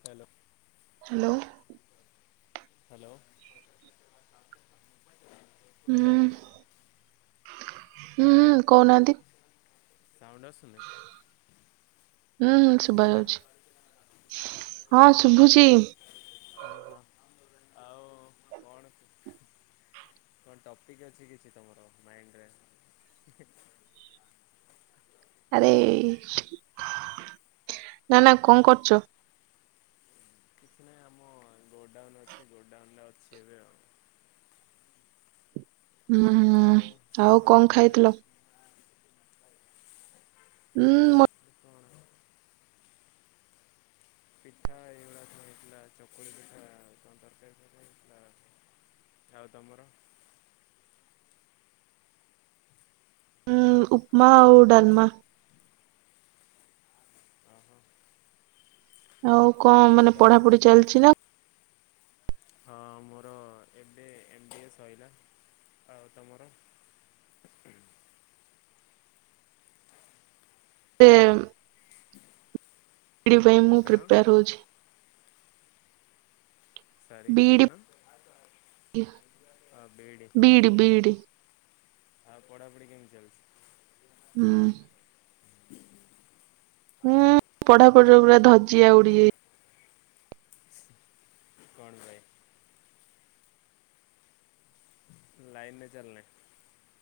Hello. Hello. Hello. ହୁଁ hello ହୁଁ କହୁନାହାନ୍ତି? ସାଉଣ୍ଡ ଆସୁନି ହୁଁଁ ହୁଁ ଶୁବା ଶୁଭିଲା? ଯାଉଚି ହଁ ଶୁୁଭୁ ଚି। ହଁ ହଁ ଆଉ କଣ? କଣ ଟପିକ ଅଛି କିଛି ତମର ମାଇଣ୍ଡରେ। ଆରେ। ନା ନା କଣ କରୁଛ? କିଛି ନାହିଁ ଆମ ଗୋଡାଉନ ଅଛି ଗୋଡାଉନରେ ଅଛି ଏବେ ଆଉ। ହୁଁ ହୁଁ ଆଉ ଆଉ ତମର କଣ ଖାଇଥିଲ? ଚାଲିଛି? ହୁଁ ମତ ଖାଇଥିଲି କଣ ପିଠା ଏଇଭଳିଆ କଣ ହେଇଥିଲା ଚକୁଳି ପିଠା ଆଉ କଣ ତରକାରୀ ହେଇଥିଲା। ଆଉ ତମର। ଉ ଉପମା ଆଉ ଡାଲମା। ଓହୋ ଆଉ କଣ ମାନେ ସକାଳ ପଢାପଢି ଚାଲିଛି ନା। ହଁ ମୋର ଏବେ ଏମ ବି ଏ ସଇଲା ଆଉ ତମର। ହୁଁ [inaudible] ଏମ୍। ବି ଡି ପାଇଁ ମୁଁ କଣ ପ୍ରିପେୟାର ହଉଚି। ସରି କଣ? BEd BEd BEd. ଆଉ ପଢାପଢି କେମିତି ଚାଲିଛି। ହୁଁ। ହୁଁ ପଢାପଢିର ପୁରା ଧଜିଆ ଉଡିଯାଇ କଣ ପାଇଁ। ଲାଇନରେ ଚାଲିନି।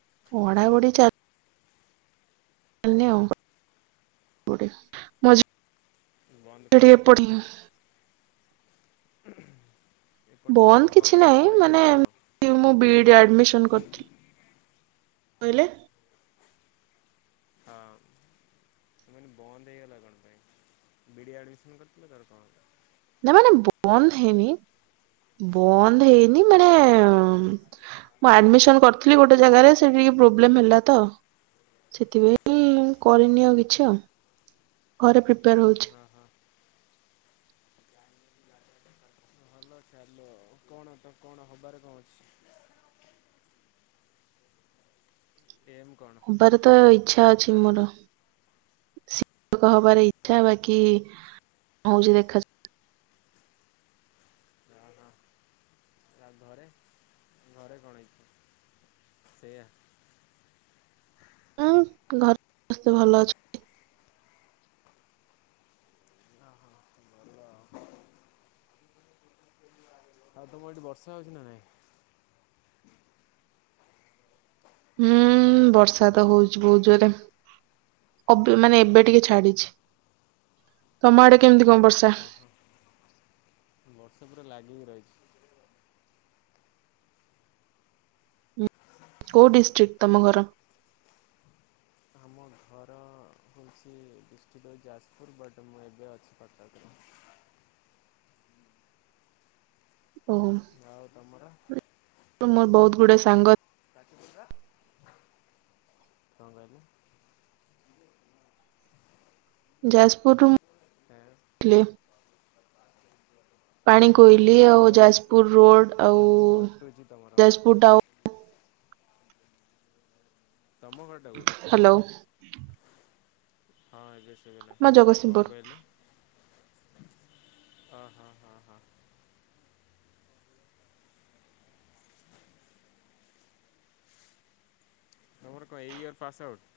[unintelligible] ଚଳିନି ଆଉ ଗୋଟେ ମଝି ବନ୍ଦ କଣ ଟିକେ ଟିକେ ପାଇଁ ପଢି। ଏପଟ ସେପଟ ମାନେ ବନ୍ଦ କଣ କିଛି କୁଆଡ଼େ ନାହିଁ ପଳେଇଥିଲା ମାନେ ନା କଣ ଏମତି ମୁଁ ବିଇଡି ବୁଲାବୁଲି ଆଡମିସନ କରିଥିଲି। କହିଲେ। ହଁ। ମାନେ ବନ୍ଦ ହେଇଗଲା କଣ ପାଇଁ ବିଡି ଆଡମିସନ କରିଥିଲେ ତାର କଣ ହେଲା। ନା ମାନେ ବନ୍ଦ ହେଇନି ବନ୍ଦ ହେଇନି ମାନେ। ମୁଁ ଆଡମିସନ କରିଥିଲି ଗୋଟେ ଜାଗାରେ ସେଠି ଟିକେ ପ୍ରୋବ୍ଲେମ ହେଲା ତ। ସେଥିପାଇଁ କରିନି ଆଉ କିଛି ଆଉ ଘରେ ପ୍ରିପେୟାର ହଉଛି। ହଁ ହଁ ହଉ ଚାଲୁ ଆଉ କଣ ତ କଣ ହବାର କଣ ଅଛି। ଏମ୍ ହବାରେ ତ ଇଚ୍ଛା ଅଛି ମୋର। ହ ଶିକ୍ଷକ ହବାର ଇଛା ବାକି କଁ ହଉଛି ଦେଖାଯାଉ। ହଁ ହଁ ଆଉ ଘରେ ଘରେ କଣ ହେଇଛି ସେୟା। ଉଁ ଘରେ ସମସ୍ତେ ଭଲ ଅଛନ୍ତି। ଭଲ ଆଉ ଆଉ ତମର ସେଠି ବର୍ଷା ହଉଛି ନା ନାଇଁ। ହୁଁ ବର୍ଷା ହ୍ୟାଲୋ ତ ହଉଛିି ବହୁତ ଜୋରେ। ଅବି ମାନେ ଏବେ ଟିକେ ଛାଡିଛି। ତମ ଆଡେ କେମିତି କଣ ବର୍ଷା। ଓହୋ ବର୍ଷା ପୁରା ଲାଗିକି ରହିଛି। ହୁଁ କେ ଡିଷ୍ଟ୍ରିକ୍ଟ ତମ ଘର। ଆମ ଘର। ହଉଛି ଡିଷ୍ଟ୍ରିକ୍ଟ ହଉଚି ଯାଜପୁର ବଟ୍ ମୁଁ ଏବେ ଅଛି କଟକରେ। ଓହୋ। ଆଉ ତମର? ରୁ ମୋର ବହୁତ ଗୁଡେ ସାଙ୍ଗ। କଁ କହିଲେ। ଯାଜପୁରରୁ ଏଁ ଥିଲେ। ପାଣି ତମ କୋଇଲି ଆଉ ଆବାଜ ଯାଜପୁର କ ରୋଡ ଆଉ। କଟ କଟୁଛି ତମର। ଯଜପୁର ଟାଉନ। ତମ ଘର ଟା କୋଉଠି ହ୍ୟାଲୋ ହଁ ଏବେ। ହେଇଗଲା ଆମ କଁ ଜଗତସିଂହପୁର କହିଲ। ଅ ହଁ ହଁ ହଁ ହଁ। ତମର କଣ ଏଇ ଇୟର ପାସ ଆଉଟ।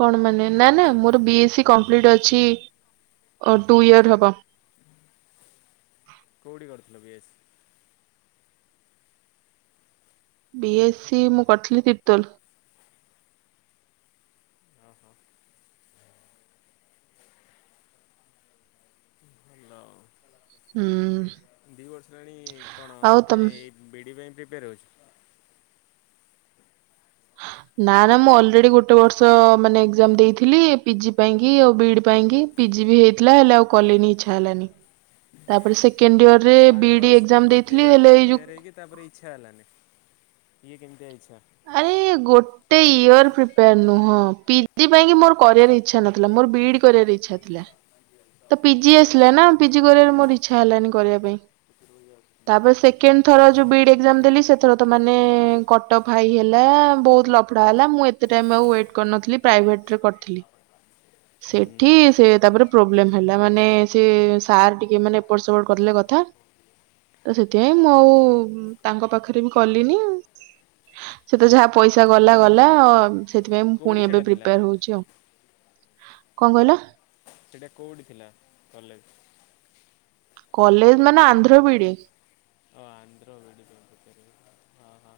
କଣ ମାନେ ନା ନା ହ୍ୟାଲୋ। ମୋର ବି ଏ ସି କମ୍ପ୍ଲିଟ ଅଛି। ଅ ଟୁ ଇୟର ହବ। କୋଉଠି କରିୁଥିଲ ବିଏସି। ବି ଏସ୍ ସି ମୁଁ କରିଥିଲି ତିର୍ତୋଲ। ହଁ ହଁ। [unintelligible] ହୁଁ ଦି ବର୍ଷ ହେଲାଣି କଣ ଆଉ ଏ ତମ ଏଇ ବିଡି ପାଇଁ ପ୍ରିପାରେ ହଉଚ। [inaudible] ନା ନା ମୁଁ ଅଲରେଡି ଗୋଟେ ବର୍ଷ ମାନେ ଏକ୍ଜାମ ଦେଇଥିଲି ପିଜି ପାଇଁକି ଆଉ ବି ପାଇଁକି। ପିଜି ବି ହେଇଥିଲା ହେଲେ ଆଉ କଲିନି ଇଚ୍ଛା ହେଲାନି। ତାପରେ ସେ ମାନେ ୱାନ୍ ବର୍ଷ ଗୋଟେ ଇୟର୍ ହେଲେ ଏଇ ଯୋଉ ପ୍ରିପେୟାର ହେଇକି ତାପରେ ଇଚ୍ଛା ହେଲାନି। ଇଏ କେମିତିଆ ଇ ଆରେ ଗୋଟେ ଇୟର ପ୍ରିପେୟାର ନୁହଁ। ପିଜି ପାଇଁ କି ମୋର କରିବାରେ ଇଚ୍ଛା ନଥି ଥିଲା ମୋର ବିଇଡି କରିବାର ଇଛା ଥିଲା। ତ ପିଜି ଅହ ଆସିଲା ନା ପିଜି କରିବାରେ ମୋର ଇଚ୍ଛା ହେଲାନି କରିବା ପାଇଁ। ତାପରେ ସେକେଣ୍ଡ ଥର ଯଉ ବି ଇ ଡି ଏଜ୍ଜାମ୍ ଦେଲି ସେଥର ତ ମାନେ କଟଫାଇ ହେଲା ବହୁତ ଲଫଡ଼ା ହେଲା ମୁଁ ଏତେ ଟାଇମ୍ ଆଉ ୱେଟ୍ କରିନଥିଲି ପ୍ରାଇଭେଟ୍ ଟ୍ ରେ କରିଥିଲି। ହୁଁ ସେଠି ସେ ତାପରେ ପ୍ରୋବ୍ଲେ ହେଲା ମାନେ ସେ ସାର୍ ଟି ମାନେ ଏପଟ ସେପଟ କରିଦେଲେ କଥା ତ ସେଥିପାଇଁ ମୁଁ ଅହ ଆଉ ତାଙ୍କ ପାଖରେ ବି କଲିନି। ସେ ତ ଯାହା ପଇସା ଗଲା ଗଲା ସେଥିପାଇଁ ମୁଁ କୋଉଠି ପୁଣି ଏବେ ସେଇଟା ଥିଲା ପ୍ରିପିୟାର ହଉଛି ଆଉ। କଣ କହିଲ? ସେଟା କୋଉଠି ଥିଲା କଲେଜ? କଲେଜ ମାନେ ଆନ୍ଧ୍ର ବି ଇ ଡି। ଓ ଆନ୍ଧ୍ର ବି ଇ ଡି। ଓ ହୋ।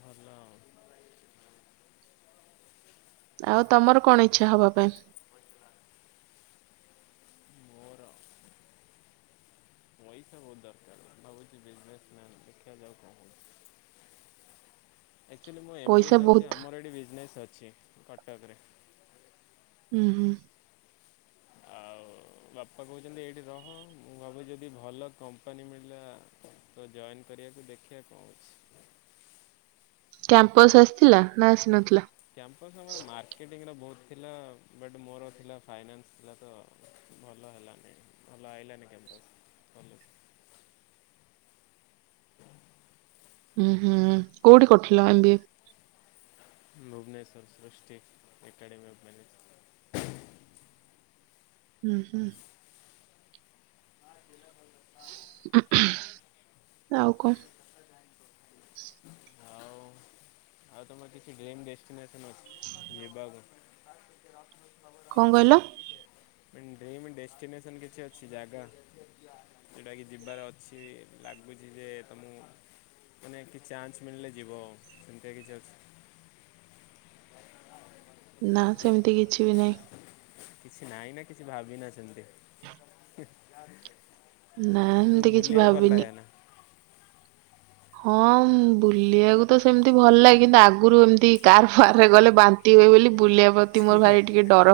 ଭଲ ଆଉ। ଆଉ ତମର କଣ ଇଚ୍ଛା ହବା ପାଇଁ? ମୋର ପଇସା ବହୁତ ଦରକାର ଭାବୁଛି ବିଜନେସ ମ୍ୟାନ। ଦେଖା ଯାଉ କଣ ହଉଚି। [inaudible] ଆକଚୁଆଲି ମୁଁ ଏମ ବି ଏ ପଇସା ସରିଚି। ବହୁତ ଆମର ଏଠି ବିଜନେସ୍ ଅଛି କଟକରେ। ଉଁ ହୁଁ। ଆଉ ବାପା କହୁଛନ୍ତି ଏଇଠି ରହ। ମୁଁ ଭାବୁଚି ଯଦି ଭଲ କମ୍ପାନୀ ମିଳିଲା ତ ଜଏନ୍ କରିବାକୁ ଦେଖିବା କଣ ହଉଚି। କ୍ୟାମ୍ପସ ଆସିଥିଲା ନା ଆସିନଥିଲା? କ୍ଯାମ୍ପସ ଆମର ମାର୍କେଟ ବହୁତ ଥିଲା ବଟ୍ ମୋର ଥିଲା ଫାଇନାନ୍ସ୍ ଥିଲା ତ ଭଲ ହେଲାନି। ଆଇଲାନି କ୍ଯାମ୍ପସ୍। [unintelligible] ଉଁ ହୁଁ। କୋଉଠି କରିଥିଲ ଏମ ବି ଏ? ଭୁବନେଶ୍ଵର ସୃଷ୍ଟି ଏକାଡେମୀ ଅଫ୍। [unintelligible] ଉଁ ହୁଁ। ଆଉ କଣ? ଆଉ ଆଉ ତମର କିଛି ଡ୍ରିମ୍ ଡେଷ୍ଟଟିନସନ ଅଛି ଯିବା କୁ? କଣ କହିଲ? ଡ୍ରିମ ଡେଷ୍ଟିନେସନ କିଛି ଅଛି ଜାଗା। ଯଉଟା କି ଯିବାର ଅଛି ଲାଗୁଛି ଯେ ତମକୁ ମାନେ କିଛି ଚାନ୍ସ ମିଳିଲେ ଯିବ। [unintelligible] ନା ସେମିତି କିଛି ବି ନାହିଁ। କିଛି ନହିଁ ନା କିଛି ଭାବିନା ସେମିତି। ନା ମାନେ ହେମିତି କିଛି ବୁଲିବାକୁ ଭଲ ଭାବିନି। ଲାଗେ ନା ହଁ ବୁଲିବାକୁ ତ ସେମିତି ଭଲ ଲାଗେ। କିନ୍ତୁ ଆଗରୁ ଏମିତି କାର ଫାର ରେ ଗଲେ ବା ନ୍ତି ହୁଏ ବୋଲି ବୁଲିବା ପ୍ରତି ମୋର ଛେହେ ଭାରି ଟିକେ ଡର।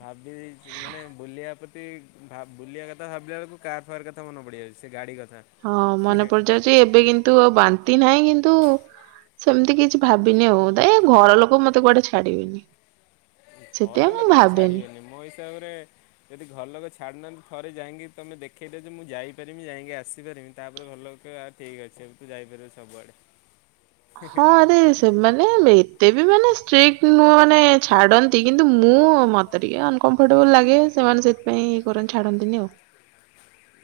ଭାବି ଦେଇଛି ମାନେ ବୁଲିବା ଭା ବୁଲିବା କଥା ଭାବିଲା ବେଳକୁ କାର୍ ଫାର୍ କଥା ମନେ ପଡିଯାଉଚି ସେ ଗାଡି କଥା। ହଁ ମନେ ପଡିଯାଉଚି। ଏବେ କିନ୍ତୁ ଆଉ ବାନ୍ତି ନାହିଁ କିନ୍ତୁ ସେମିତି କିଛି ଭାବିନି ଆଉ ତ ଏ ଘର ଲୋକ ମତେ କୁଆଡେ ଛାଡିବେନି। ସେଥିପାଇଁ ଘର ମୁଁ ଲୋକ ତ ଭାବେନି। ଛାଡ଼ିବେନି। ମୋ ହିସାବରେ ଯଦି ଘର ଲୋକ ଛାଡ଼ୁନାହାନ୍ତି ଥରେ ଯାଇକି ତମେ ଦେଖେଇ ଦିଅ ଯେ ମୁଁ ଯାଇପାରମି ଯାଇକି ଆସିପାରମି ତାପରେ ଘର ଲୋକ କହୀବେ ହ ଠିକ୍ ଅଛି। ଏବେ ତୁ ଯାଇ ପାରିବୁ ସବୁଆଡ଼େ। ହଁ ଆରେ ସେ ମାନେ ଏଵେ ଏତେବି ମାନେ ଷ୍ଟ୍ରିକ ନୁହଁ ମାନେ ଛାଡନ୍ତି କିନ୍ତୁ ମୁଁ ମତେ ଟିକେ ଅନକମ୍ଫଟେବୁଲ ଲାଗେ ସେ ସେମାନେ ସେଥିପାଇଁ ଇଏ କରନ୍ତି ଛାଡନ୍ତିନି ଆଉ।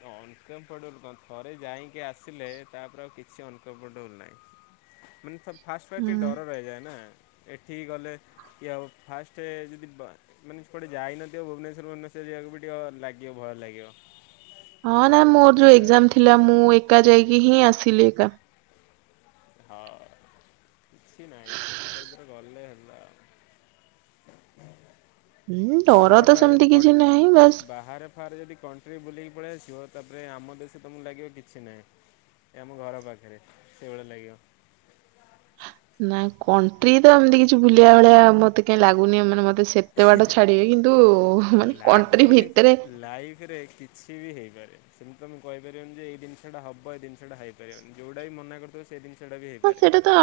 ହଁ। ଅନକମ୍ଫର୍ଟେବୁଲ କଣ ଥରେ ଯାଇକି ଆସିଲେ ତାପରେ ଆଉ କିଛି ଅନକମ୍ଫ୍ର୍ଟେବୁଲ ନାହିଁ। ମାନେ ସବ ଫାଷ୍ଟ ଫାଷ୍ଟ ଟିକେ ହୁଁ। ଡର ରହିଯାଏ ନା ଏଠିକି ଗଲେ କିଏ ଆଉ ଫାଷ୍ଟ ଯଦି ବ ମାନେ କୁଆଡ଼େ ଯାଇନଥିବ ଭୁବନେଶ୍ଵର ଫୁବନେଶ୍ୱର ଯା କୁ ବି ଟିକେ ଲାଗିବ ଭୟ ଲାଗିବ। ହଁ ନା ମୋର ଯୋଉ ଏକ୍ଜାମ ଥିଲା ମୁଁ ଏକା ଯାଇକି ହିଁ ଆସିଲି ଏକା। ହଁ କିଛି ନାହିଁ ଥରେ ଦିଥର ଗଲେ ହେ ହୁଁ ଡର ବାହାର ତ ଫାର ସେମିତି ଯଦି କିଛି ନାହିଁ କଣ୍ଟ ବାସ୍ ବାହାର ଫାରେ ଯଦି କଣ୍ଟ୍ରି ବୁଲିକି ପଳେଇ ଆସିବ ତାପରେ ଆମ ଦେଶ ତମକୁ ଲାଗିବ କିଛି ନାହିଁ। ଏଇ ଆମ ଘର ପାଖରେ ସେଇଭଳିଆ ଲାଗିବ। ନା କଣ୍ଟ୍ରି ତ ଏମିତି କିଛି ବୁଲିବା ଭଳିଆ ମତେ କାଇଁ ଲାଗୁନି ଏମାନେ ମତ ସେତବାଟ ଛାଡିବେ କିନ୍ତୁ ମାନେ କଣ୍ଟ୍ରି ଲାଗୁନି ଭିତରେ ଲାଇଫରେ କିଛି ବି ହେଇପାରେ। ସେମିତି ତମେ କହିପାରିବନ ଯେ ଏଇ ଜିନିଷଟା ହବ ଏଇ ଜିନିସଟା ହେଇପାରିବନି ଯୋଉଟା ବି ମନା କରିଥିବ ସେଇ ଜିନ ହଁ ସେଇଟା ତ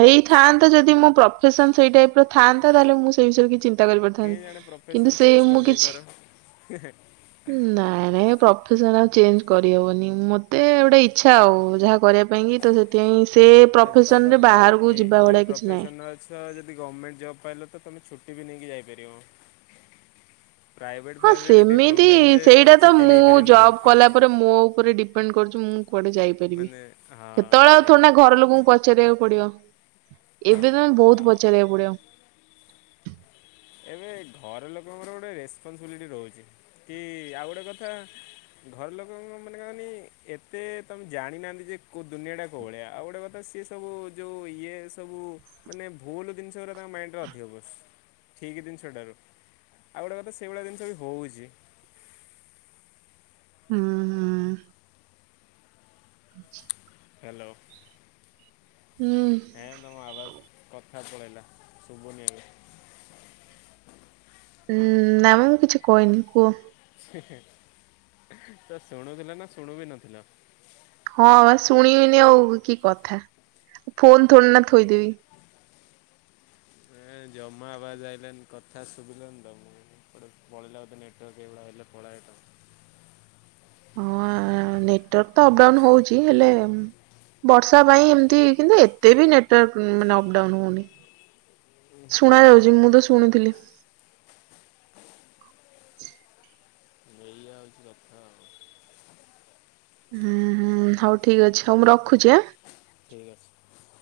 ହେଇଥାନ୍ତା ଯଦି ମୁଁ ପ୍ର ଫେସନ ସେଇ ଟାଇପର ଥାନ୍ତା ତାହେଲେ ମୁଁ ସେ ବିଷୟରେ କି ଚି କେ ଜଣେ ପ୍ରୋଫେସନ ଚେଞ୍ଜ କରି କିଛି ଦେଇପାର ନାଇଁ ନାଇଁ ପ୍ରଫେସର ଆଉ ଚେଞ୍ଜ କରିହବନି ମତେ ଗୋଟେ ଇଚ୍ଛା ଆଉ ଯାହା କରିବା ପାଇଁ କି ତ ସେଥିପାଇଁ ସେ ତମେ ପ୍ରଫେସନ ତ ରେ ଗଭ୍ ବାହାରକୁ ମେ ଯିବା ଯୋଉ ଭଳିଆ କିଛି ନାହିଁ। ପ୍ରଫେସନରେ ଅଛ ଯଦି ଗଭର୍ଣ୍ଣମେଣ୍ଟ ଜବ୍ ପାଇଲ ତ ତମେ ଛୁ ଠିବି ନେଇକି ଯାଇପାରିବ। ପ୍ରାଇଭେଟ୍ ହଁ ଫ୍ରାଇଭେଟ୍ ଟିକେ ସେମିତି ପ୍ରୋବ୍ଲେମ୍ ଯେ ତୁମେ ସେଇଟା ତ ଛୁଟି ମୁଁ ନେଇପାରିବନି ଜବ ବହୁତ କଲା ପରେ ମୋ ଉପରେ ଡିପେଣ୍ଡ କରୁଛି ମୁଁ କୁଆଡେ ଯାଇପାରିବି। ମାନେ ହଁ ସେତେବେଳେ ଆଉ ସେଇଟା ଥୋଡି ନା ହେଉଛି ଘର ଲୋକଙ୍କୁ ପଚାରିବାକୁ ପଡିବ। ଏବେ ତ ତମେ ବହୁତ ହଁ ପଚାରକୁ ପଡିବ। ଏବେ ଘର ଲୋକଙ୍କର ଗୋଟେ ରେସପନସିବିଲିଟି ରହୁଛି। କି ଆଉ ଗୋଟେ କଥା ଘର ଲୋକଙ୍କ ମାନେ କହନି ଏତେ ତମେ ଜାଣିନାହାନ୍ତି ଯେ କୋଉ ଦୁନିଆ ଟା କୋଉ ଭଳିଆ ଆଉ ଗୋଟେ କଥା ସେ ସି ସବୁ ଯେଉଁ ଇଏ ସବୁ ମାନେ ଭୁଲ ଜିନିଷ ଗୁଡ଼ା ତାଙ୍କ ମାଇଣ୍ଡରେ ଅଧିକ ବସ୍ ଠିକ ଜିନିଷଟାରୁ ଆଉ ଗୋଟେ କଥା ସେଇଭଳିଆ ଜିନିଷ ବି ହଉଛି ହୁଁ ହୁଁ। ହ୍ୟାଲୋ। ହୁଁ। ନାଇଁ ତମ ଆବାଜକୁ [unintelligible] ଠିକ୍ ଠାକ୍ ପଳାଇଲା ଶୁଭୁନି ଉୁଁ ନାମ ମୁ କିଛି କହିନୀ କୁହ? ହି ହିଁ ତ ଶୁଣୁଥିଲ ନା ଶୁଣୁ ବି ନଥିଲ? ହଁ ବା ଶୁଣିବିନି ଆଉ କି କଥା ଫୋନ ଥୋଡି ନା ଥୋଇଦେବି। ହୁଁ। ଜମା ଆବାଜ ଆଇିଲାନି କଥା ଶୁଭିଲାନି ତ ମୁଁ ଗୋଟେ ପଳେଇଲା ବୋଧେ ନେଟୱାର୍କ ଏଇଭଳିଆ ହେଲେ ପଳାଏ ହମ୍ମ ହଁ ନେଟୱାର୍କ ତ ଅପଡାଉନ୍ ହଉଛି ହେଲେ ବର୍ଷା ପାଇଁ ଏମିତି କିନ୍ତୁ ଏତେ ବି ନେଟୱାର୍କ ମାନେ ଅପଡାଉନ ହଉନି। ଶୁଣା ଯାଉଛି ମୁଁ ହଁ ତ ଶୁଣିୁଥିଲି। ଏଇଆ ହେଉଛି କଥା ଆଉ ହୁଁ ହୁଁ ହଉ ଠିକ ଅଛି। ହଉ ମୁଁ ରଖୁଛି ଆଁ ଠିକ୍ ଅଛି।